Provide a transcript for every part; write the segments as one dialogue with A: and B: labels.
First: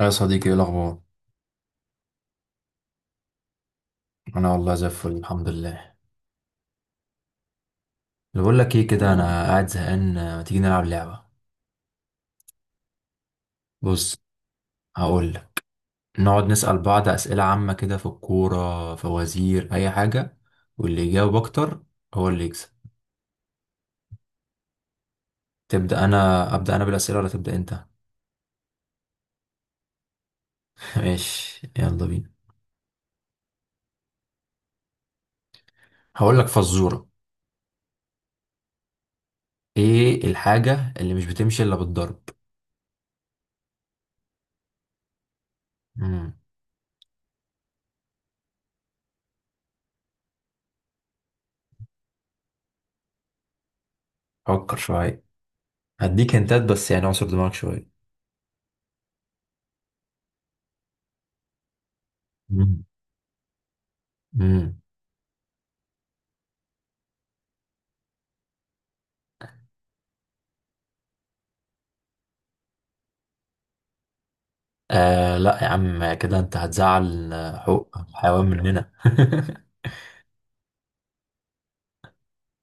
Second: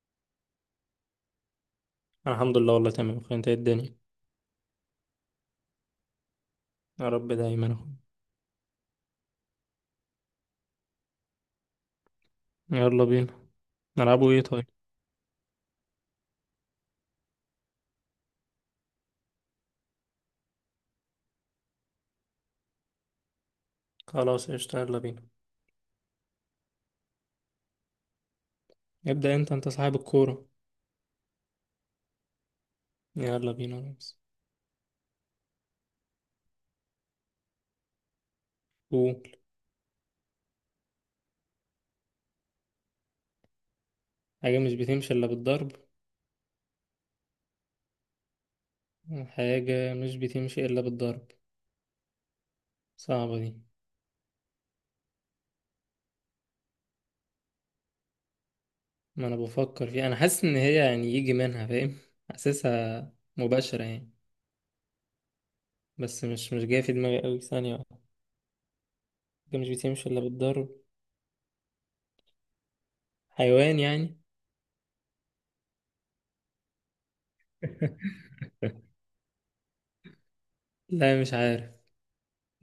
A: يا صديقي، ايه الاخبار؟
B: الحمد لله، والله تمام اخويا. انت إيه الدنيا؟
A: انا والله زي الفل، الحمد لله.
B: يا رب دايما اخويا.
A: اللي بقول لك ايه كده، انا قاعد زهقان، ما تيجي نلعب لعبه؟
B: يلا بينا.
A: بص،
B: نلعبوا ايه طيب؟
A: هقول لك. نقعد نسال بعض اسئله عامه كده، في الكوره، فوازير، اي حاجه، واللي يجاوب اكتر هو اللي يكسب.
B: خلاص قشطة، يلا بينا.
A: تبدا انا ابدا انا بالاسئله ولا تبدا انت؟
B: ابدأ انت، انت صاحب الكورة.
A: ماشي، يلا بينا.
B: يلا بينا يا ريس.
A: هقول لك فزوره:
B: قول.
A: ايه الحاجه اللي مش بتمشي الا بالضرب؟
B: حاجة مش بتمشي الا بالضرب.
A: امم
B: حاجة مش بتمشي الا بالضرب. صعبة دي.
A: فكر شويه، هديك هنتات بس يعني، اعصر دماغك شويه.
B: ما انا بفكر فيها، انا حاسس ان هي يعني يجي منها، فاهم؟ حاسسها مباشرة يعني.
A: امم
B: بس مش جاية في دماغي قوي، ثانية واحدة. حاجة مش بتمشي الا بالضرب. حيوان يعني؟
A: آه لا يا عم، كده انت هتزعل. حقوق الحيوان مننا.
B: لا مش عارف.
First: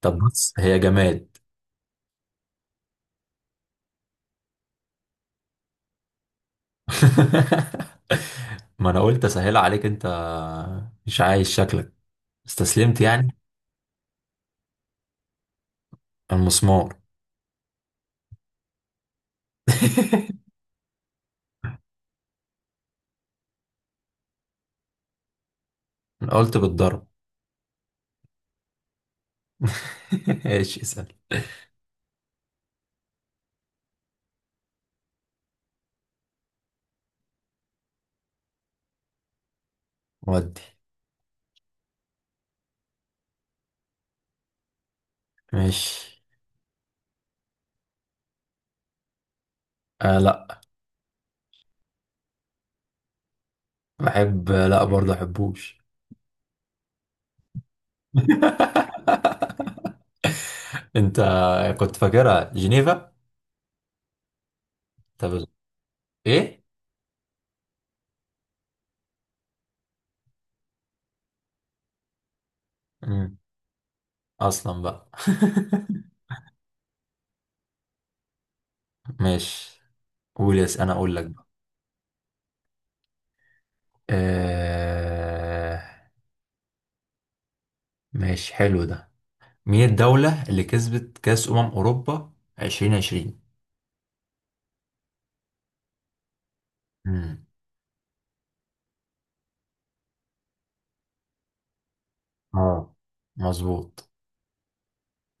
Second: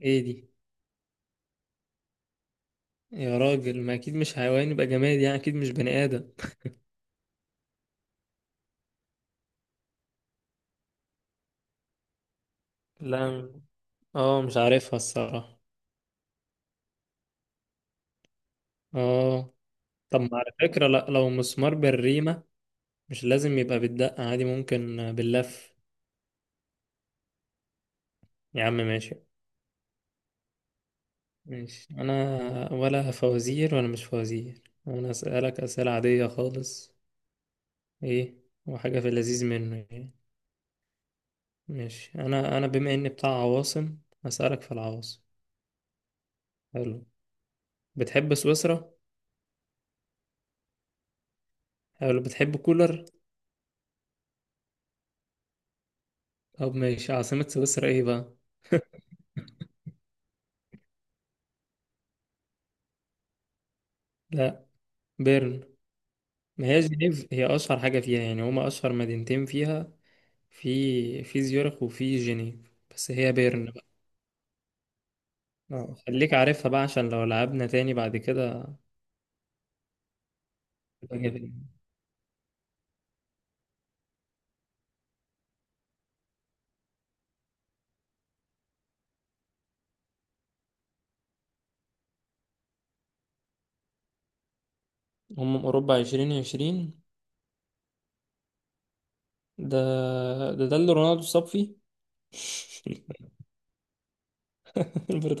A: طب
B: ايه دي؟
A: بص، هي جماد.
B: يا راجل ما اكيد مش حيوان، يبقى جماد يعني، اكيد مش بني ادم.
A: ما انا قلت اسهل عليك انت، مش عايز. شكلك استسلمت يعني.
B: لا، اه مش عارفها الصراحة.
A: المسمار.
B: اه، طب ما على فكرة لا، لو مسمار بالريمة مش لازم يبقى بالدقة، عادي ممكن باللف.
A: انا قلت بالضرب.
B: يا عم ماشي.
A: ايش اسأل؟
B: ماشي انا، ولا فوازير ولا مش فوازير، انا اسألك اسئلة عادية خالص. ايه وحاجة في اللذيذ منه يعني.
A: ودي
B: ماشي انا، انا بما اني بتاع عواصم اسألك في العواصم.
A: ماشي.
B: حلو، بتحب سويسرا؟
A: آه لا،
B: حلو، بتحب كولر؟
A: بحب لا برضه احبوش.
B: طب ماشي، عاصمة سويسرا ايه بقى؟
A: انت كنت فاكرها جنيفا؟
B: لا،
A: طب
B: بيرن.
A: ايه؟
B: ما هي جنيف هي أشهر حاجة فيها يعني، هما أشهر مدينتين فيها، في زيورخ وفي جنيف، بس هي
A: مم.
B: بيرن بقى.
A: اصلا بقى.
B: اه خليك عارفها بقى عشان لو لعبنا تاني بعد كده
A: ماشي، قول يس انا اقول
B: تبقى
A: لك بقى.
B: جامد.
A: آه... ماشي، حلو ده. مين الدولة اللي كسبت كأس أمم أوروبا 2020؟
B: أمم أوروبا عشرين عشرين؟
A: امم
B: ده، ده اللي رونالدو اتصاب فيه.
A: اه، مظبوط.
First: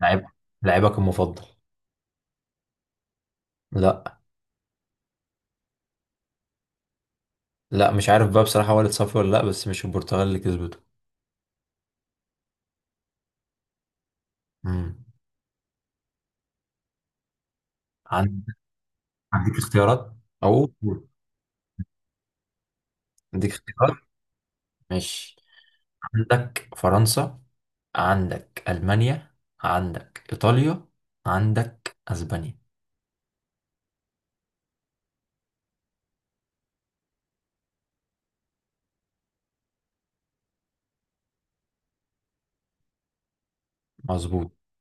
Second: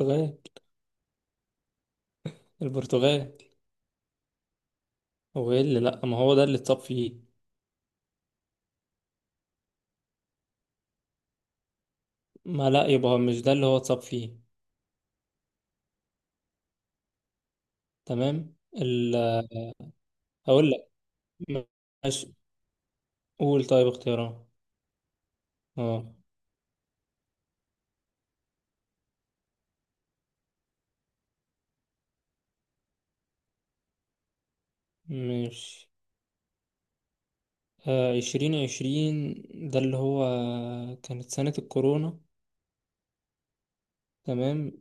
A: لعيب، لعيبك المفضل.
B: البرتغال.
A: لا،
B: هو ايه اللي لأ؟ ما هو ده اللي اتصاب فيه.
A: لا مش عارف بقى بصراحة والد صفي ولا لا، بس مش البرتغال اللي كسبته.
B: ما لأ، يبقى مش ده اللي هو اتصاب فيه.
A: امم عندك،
B: تمام
A: عندك اختيارات او
B: هقول لك.
A: قول.
B: ماشي.
A: عندك
B: قول طيب
A: اختيارات،
B: اختيارات.
A: ماشي.
B: اه
A: عندك فرنسا، عندك ألمانيا، عندك إيطاليا، عندك أسبانيا.
B: ماشي. آه عشرين عشرين، ده اللي هو كانت سنة الكورونا.
A: مظبوط.
B: تمام،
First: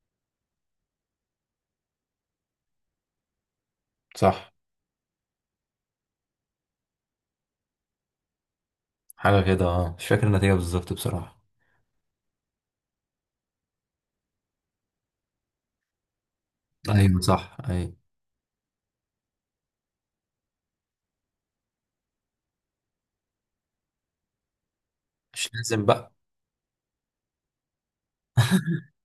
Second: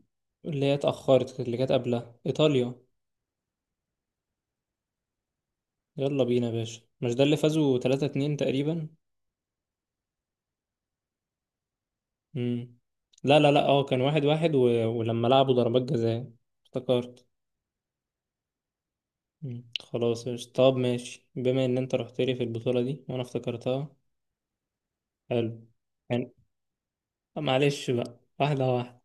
B: اللي هي اتأخرت، اللي كانت قبلها إيطاليا.
A: صح،
B: يلا بينا يا باشا. مش ده اللي فازوا تلاتة اتنين تقريبا؟
A: حاجة كده، اه مش فاكر النتيجة بالظبط بصراحة.
B: مم. لا لا لا، اه كان واحد واحد ولما لعبوا ضربات جزاء
A: ايوه ايوه
B: افتكرت.
A: صح ايوه.
B: مم. خلاص يا، طب ماشي بما ان انت رحت لي في البطولة دي وانا افتكرتها،
A: مش
B: حلو.
A: لازم بقى.
B: يعني معلش بقى واحدة واحدة،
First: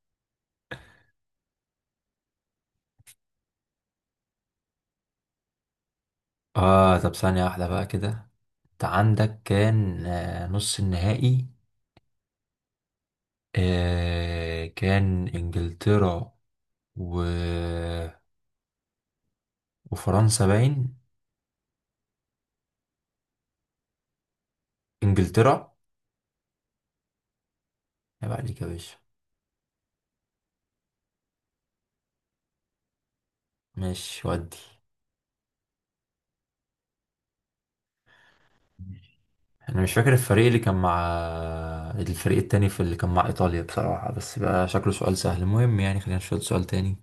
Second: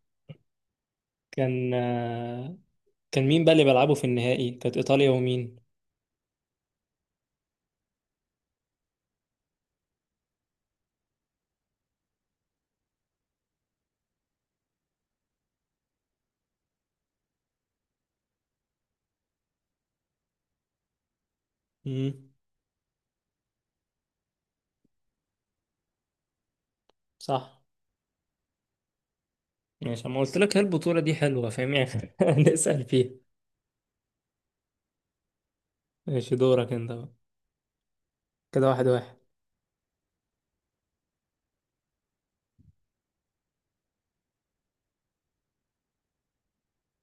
B: كان آه، كان مين بقى اللي بيلعبوا في النهائي؟ كانت ايطاليا ومين؟
A: اه طب ثانية واحدة بقى كده. انت عندك كان، نص النهائي. آه كان انجلترا و... وفرنسا باين.
B: امم،
A: انجلترا.
B: صح.
A: يبقى عليك يا باشا.
B: ماشي، ما قلت لك هي البطولة دي حلوة، فاهم يعني؟ نسأل فيها.
A: ماشي ودي.
B: ماشي، دورك انت بقى. كده واحد واحد.
A: انا مش فاكر الفريق اللي كان مع، الفريق التاني في اللي كان مع ايطاليا بصراحة، بس بقى شكله سؤال سهل. المهم يعني خلينا نشوف سؤال تاني.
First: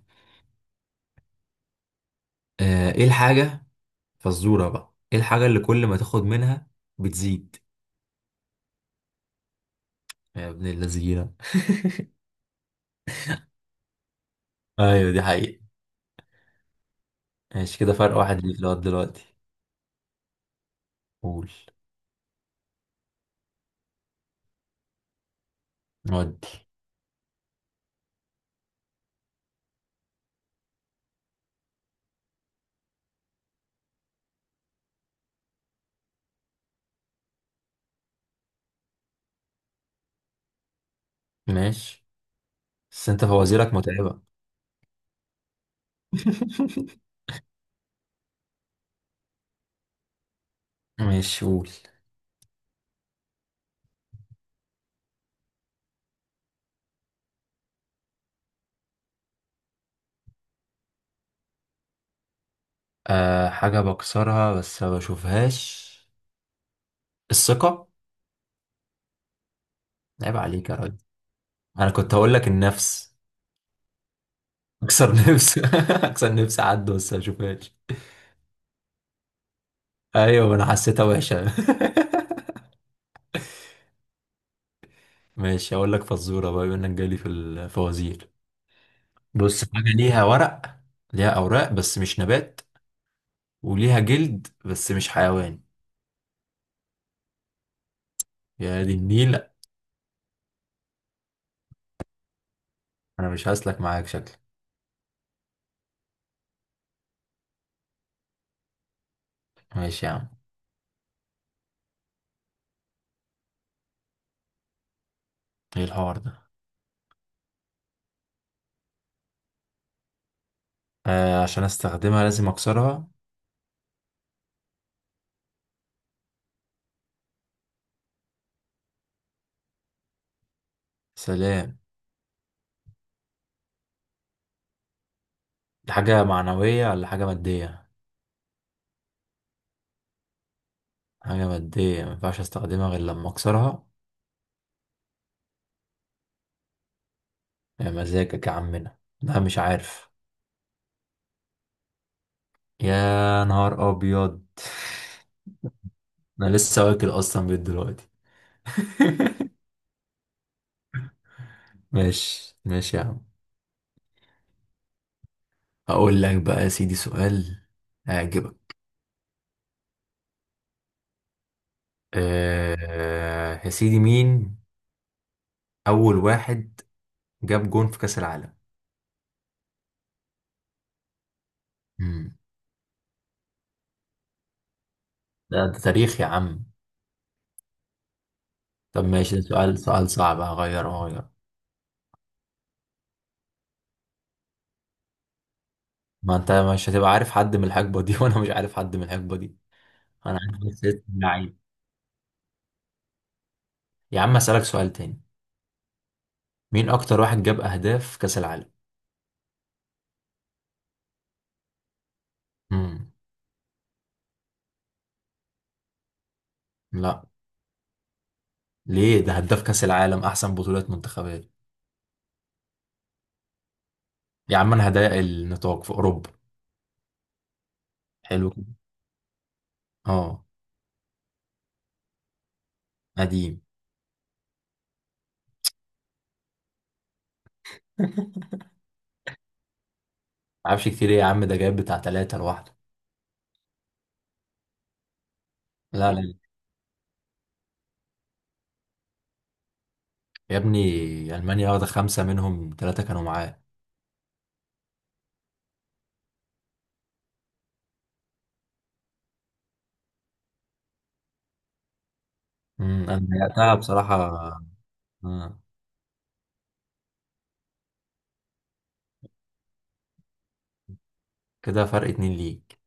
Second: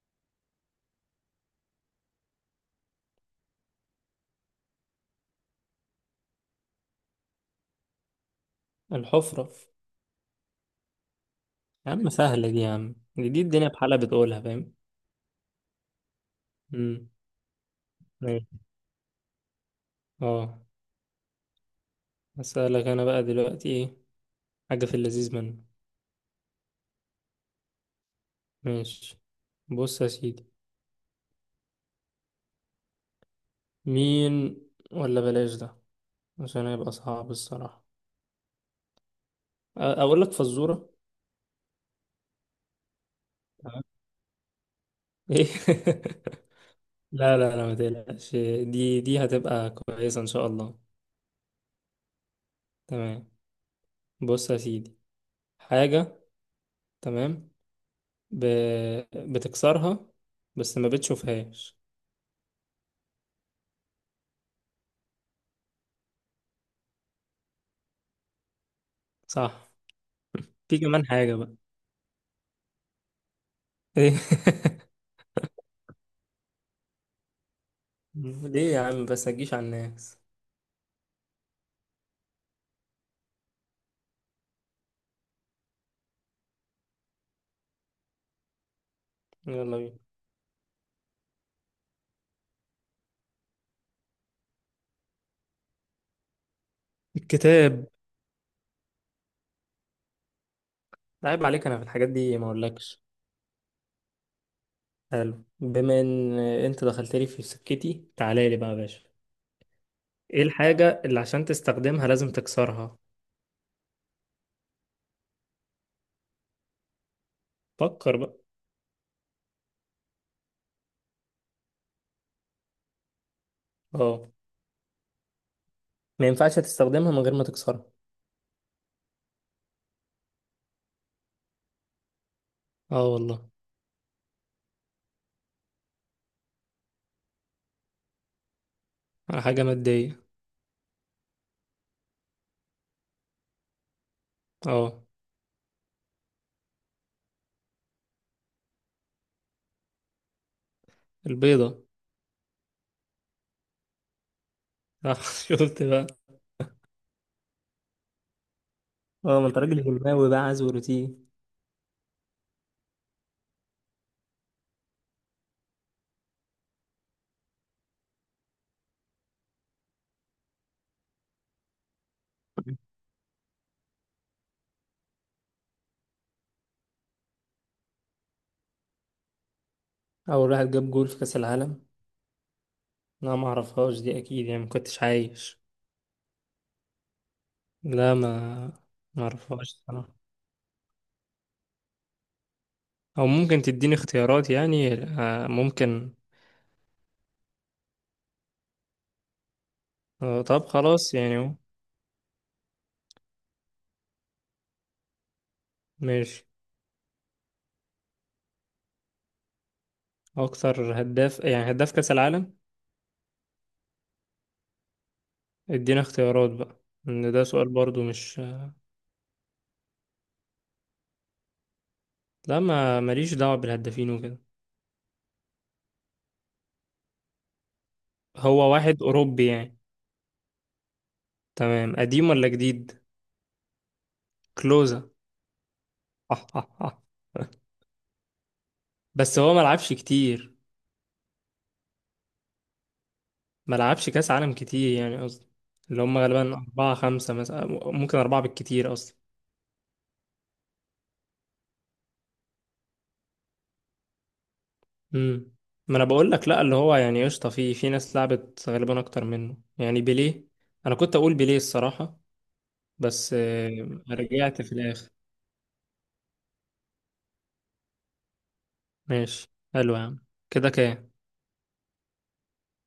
A: ايه الحاجة، فزورة بقى، ايه الحاجة اللي كل ما تاخد منها بتزيد؟
B: الحفرة.
A: يا ابن اللذينة.
B: يا عم سهلة دي يا عم، دي الدنيا بحالها بتقولها، فاهم؟
A: ايوه دي حقيقة.
B: امم.
A: ماشي، كده فرق واحد
B: ماشي.
A: ليك لغاية دلوقتي.
B: اه
A: قول.
B: هسألك انا بقى دلوقتي ايه. حاجة في اللذيذ منه.
A: نودي
B: ماشي، بص يا سيدي. مين؟ ولا بلاش ده، عشان هيبقى صعب الصراحة. اقول لك فزورة.
A: ماشي، بس انت فوازيرك
B: تمام.
A: متعبة.
B: ايه. لا لا لا ما تقلقش، دي هتبقى كويسة إن شاء الله.
A: ماشي قول.
B: تمام. بص يا سيدي، حاجة، تمام. ب... بتكسرها بس ما بتشوفهاش.
A: أه، حاجة بكسرها بس ما بشوفهاش، الثقة.
B: صح،
A: عيب عليك يا
B: في
A: راجل.
B: كمان حاجة بقى.
A: انا كنت هقول لك النفس.
B: إيه؟
A: اكسر نفس اكسر نفس، عد بس ما بشوفهاش.
B: ليه يا عم بس، هتجيش على الناس؟
A: ايوه ما انا حسيتها وحشة. ماشي، هقول لك فزورة بقى بما انك جالي في الفوازير. بص،
B: يلا
A: حاجة
B: بينا.
A: ليها ورق، ليها أوراق بس مش نبات، وليها جلد بس مش حيوان.
B: الكتاب.
A: يا دي النيل.
B: عيب عليك، أنا في الحاجات دي ما أقولكش.
A: أنا مش هسلك معاك شكلك.
B: حلو، بما إن أنت دخلت لي في سكتي، تعالى لي بقى يا باشا.
A: ماشي يا عم.
B: إيه الحاجة اللي عشان تستخدمها لازم تكسرها؟
A: إيه الحوار ده؟
B: فكر بقى.
A: آه، عشان أستخدمها لازم أكسرها.
B: اه، ما ينفعش تستخدمها من غير ما تكسرها.
A: سلام.
B: اه والله.
A: دي حاجة معنوية ولا حاجة مادية؟
B: حاجة مادية.
A: حاجة مادية مينفعش أستخدمها غير لما أكسرها.
B: اه.
A: يا مزاجك يا عمنا، لا مش عارف.
B: البيضة.
A: يا نهار أبيض.
B: آه، شفت بقى.
A: أنا لسه واكل أصلا بيت دلوقتي.
B: اه ما انت راجل هلماوي بقى، عايز روتين.
A: ماشي ماشي يا عم. هقول لك بقى يا سيدي سؤال هيعجبك. أه يا سيدي، مين أول واحد جاب جون في كأس العالم؟
B: أول واحد جاب جول في كأس العالم.
A: مم.
B: لا ما أعرفهاش دي أكيد، يعني ما كنتش عايش.
A: ده, ده تاريخ يا عم.
B: لا ما،
A: طب
B: ما
A: ماشي، ده
B: أعرفهاش
A: سؤال، سؤال
B: الصراحة.
A: صعب هغير هغير
B: أو ممكن تديني اختيارات يعني، ممكن.
A: ما أنت مش هتبقى عارف حد من الحقبة دي وأنا مش عارف حد من الحقبة دي. أنا عارف
B: طب
A: بس اسم
B: خلاص يعني.
A: اللعيب. يا عم أسألك سؤال تاني.
B: ماشي.
A: مين أكتر واحد جاب أهداف في كأس العالم؟
B: أكتر هداف يعني، هداف كأس العالم.
A: مم.
B: ادينا اختيارات بقى.
A: لا،
B: إن ده سؤال برضو مش.
A: ليه؟ ده هداف كأس العالم، أحسن بطولات منتخبات.
B: لا، ما ماليش دعوة بالهدافين وكده.
A: يا عم أنا هضيق النطاق في أوروبا، حلو كده؟
B: هو واحد أوروبي يعني؟
A: أه،
B: تمام، قديم ولا جديد؟
A: قديم.
B: كلوزا. بس هو ملعبش كتير.
A: معرفش كتير ايه يا عم، ده جايب بتاع تلاتة لوحده.
B: ملعبش كأس عالم كتير يعني، قصدي اللي
A: لا،
B: هم غالبا أربعة خمسة مثلا. ممكن أربعة بالكتير أصلا.
A: يا ابني، ألمانيا واخدة خمسة منهم تلاتة كانوا معاه.
B: امم. ما أنا بقول لك لأ، اللي هو يعني قشطة، في في ناس لعبت غالبا أكتر منه يعني، بيليه. أنا كنت أقول بيليه الصراحة.
A: أنا
B: بس
A: ضيعتها بصراحة.
B: رجعت في الآخر.
A: آه.
B: ماشي. حلو يا عم، كده كام؟
A: كده فرق اتنين ليك.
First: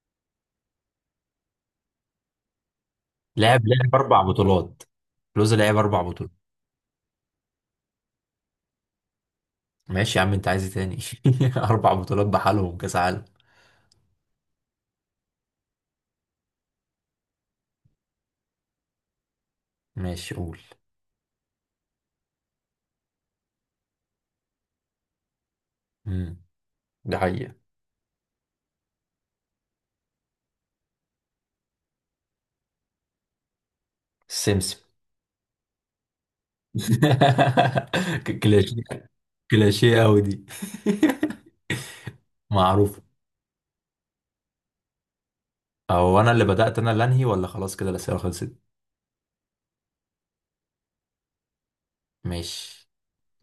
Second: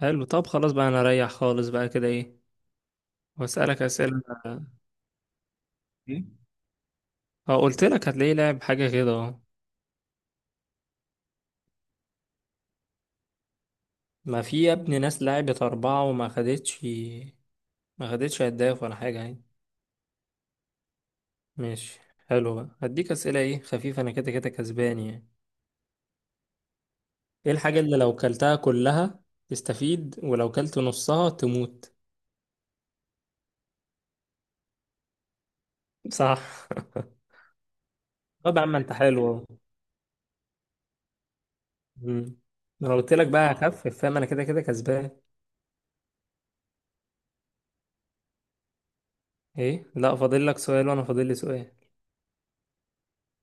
B: حلو، طب خلاص بقى أنا أريح خالص بقى كده، إيه؟
A: لعب
B: وأسألك
A: لعب أربع
B: أسئلة.
A: بطولات. لوز لعب أربع
B: إيه؟
A: بطولات.
B: اه، قلت لك هتلاقيه لعب حاجة كده، اه.
A: ماشي يا عم أنت عايز ايه تاني؟ أربع بطولات بحالهم كأس عالم.
B: ما في يا ابني ناس لعبت أربعة وما خدتش، ما خدتش هداف ولا حاجة يعني.
A: ماشي قول.
B: ماشي. حلو بقى، هديك أسئلة ايه خفيفة، أنا كده كده كسبان يعني.
A: أمم، ده
B: ايه
A: حقيقة.
B: الحاجة اللي لو كلتها كلها تستفيد، ولو كلت نصها تموت؟
A: السمسم.
B: صح. طب يا عم
A: كلاشيه.
B: انت حلو اهو.
A: كلاشيه أوي دي.
B: مم. انا
A: معروف.
B: قلت لك بقى هخفف، فاهم؟ انا كده كده كسبان.
A: هو أنا اللي بدأت أنا اللي أنهي ولا خلاص كده الأسئلة خلصت؟
B: ايه، لا فاضل لك سؤال وانا فاضل لي سؤال.
A: ماشي.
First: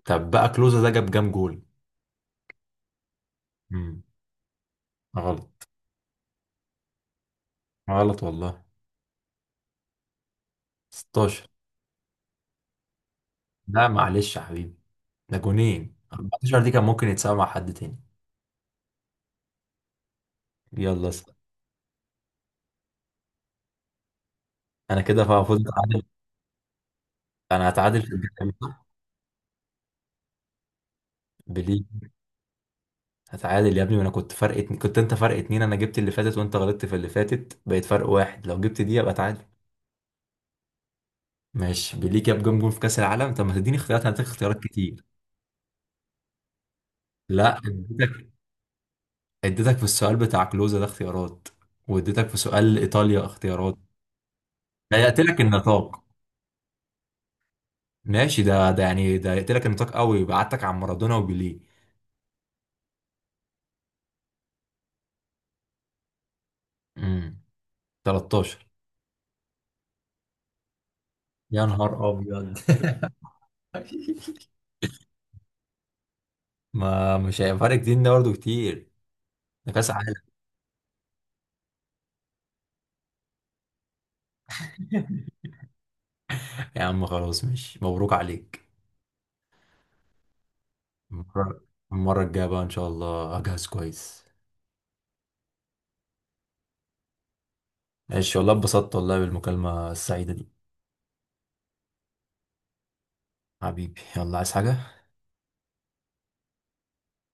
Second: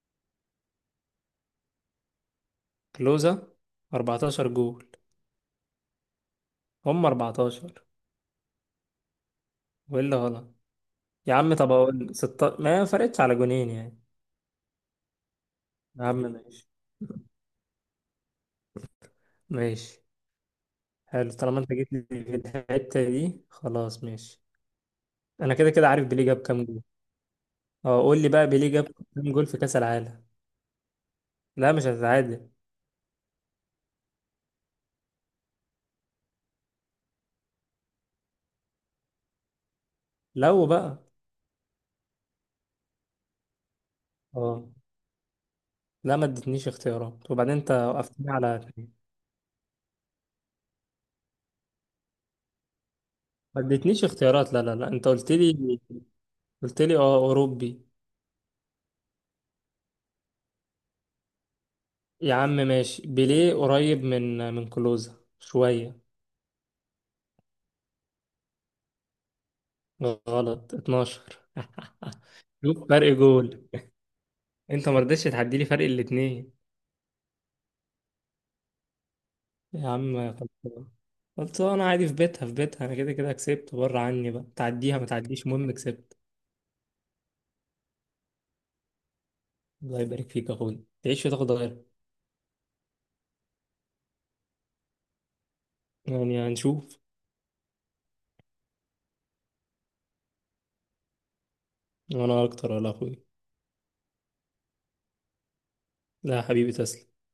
A: طب بقى كلوزا ده جاب كام جول؟
B: كلوزا،
A: امم
B: 14 جول.
A: غلط.
B: هم 14.
A: غلط والله.
B: وايه اللي غلط؟ يا
A: 16.
B: عم طب اقول ستة، ما فرقتش على جونين
A: لا
B: يعني.
A: معلش يا حبيبي، ده جونين،
B: يا عم
A: 14
B: ماشي.
A: دي كان ممكن يتساوي مع حد تاني.
B: ماشي.
A: يلا
B: حلو،
A: اسأل.
B: طالما انت جيت لي في الحتة دي خلاص ماشي.
A: انا كده
B: انا
A: فوز
B: كده كده
A: اتعادل.
B: عارف بيليه جاب كام جول.
A: انا هتعادل
B: اه
A: في
B: قول لي بقى،
A: الجيم،
B: بيليه جاب
A: صح؟
B: كام جول في كأس العالم؟ لا
A: بليه.
B: مش هتتعادل.
A: هتعادل يا ابني، وانا كنت فرق اتنين، كنت انت فرق اتنين، انا جبت اللي فاتت وانت غلطت في اللي فاتت، بقيت فرق واحد، لو جبت دي يبقى تعادل.
B: لو بقى.
A: ماشي. بليه جاب جون جون في كاس العالم؟ طب ما تديني اختيارات، انا هديك اختيارات
B: اه،
A: كتير.
B: لا ما ادتنيش اختيارات، وبعدين
A: لا
B: انت
A: اديتك،
B: وقفتني على اتنين.
A: اديتك في السؤال بتاع كلوزا ده اختيارات، واديتك في سؤال ايطاليا
B: ما
A: اختيارات.
B: ادتنيش اختيارات، لا لا لا
A: ده
B: انت قلت
A: يقتلك
B: لي،
A: النطاق.
B: قلت لي اه اوروبي.
A: ماشي، ده ده يعني ده يقتلك النطاق قوي، يبعتك عن مارادونا وبيليه.
B: يا عم ماشي. بيليه قريب من كلوزا شوية.
A: امم 13.
B: غلط، 12.
A: يا نهار ابيض.
B: شوف فرق جول. انت ما رضيتش تعدي لي فرق الاتنين.
A: ما مش هيبقى فرق كتير، ده برضه كتير، ده
B: يا
A: كاس عالم.
B: عم خلصان، خلصان عادي، في بيتها في بيتها، انا كده كده كسبت. بره عني بقى، تعديها ما تعديش، المهم كسبت.
A: يا عم خلاص، مش مبروك عليك.
B: الله يبارك فيك يا اخويا، تعيش وتاخد
A: المرة،
B: غيرها.
A: المرة الجاية بقى إن شاء الله أجهز كويس.
B: يعني هنشوف.
A: ماشي والله، اتبسطت والله بالمكالمة السعيدة دي.
B: وانا اكتر ولا اخويا.
A: حبيبي، يلا، عايز حاجة؟
B: لا يا حبيبي، تسلم.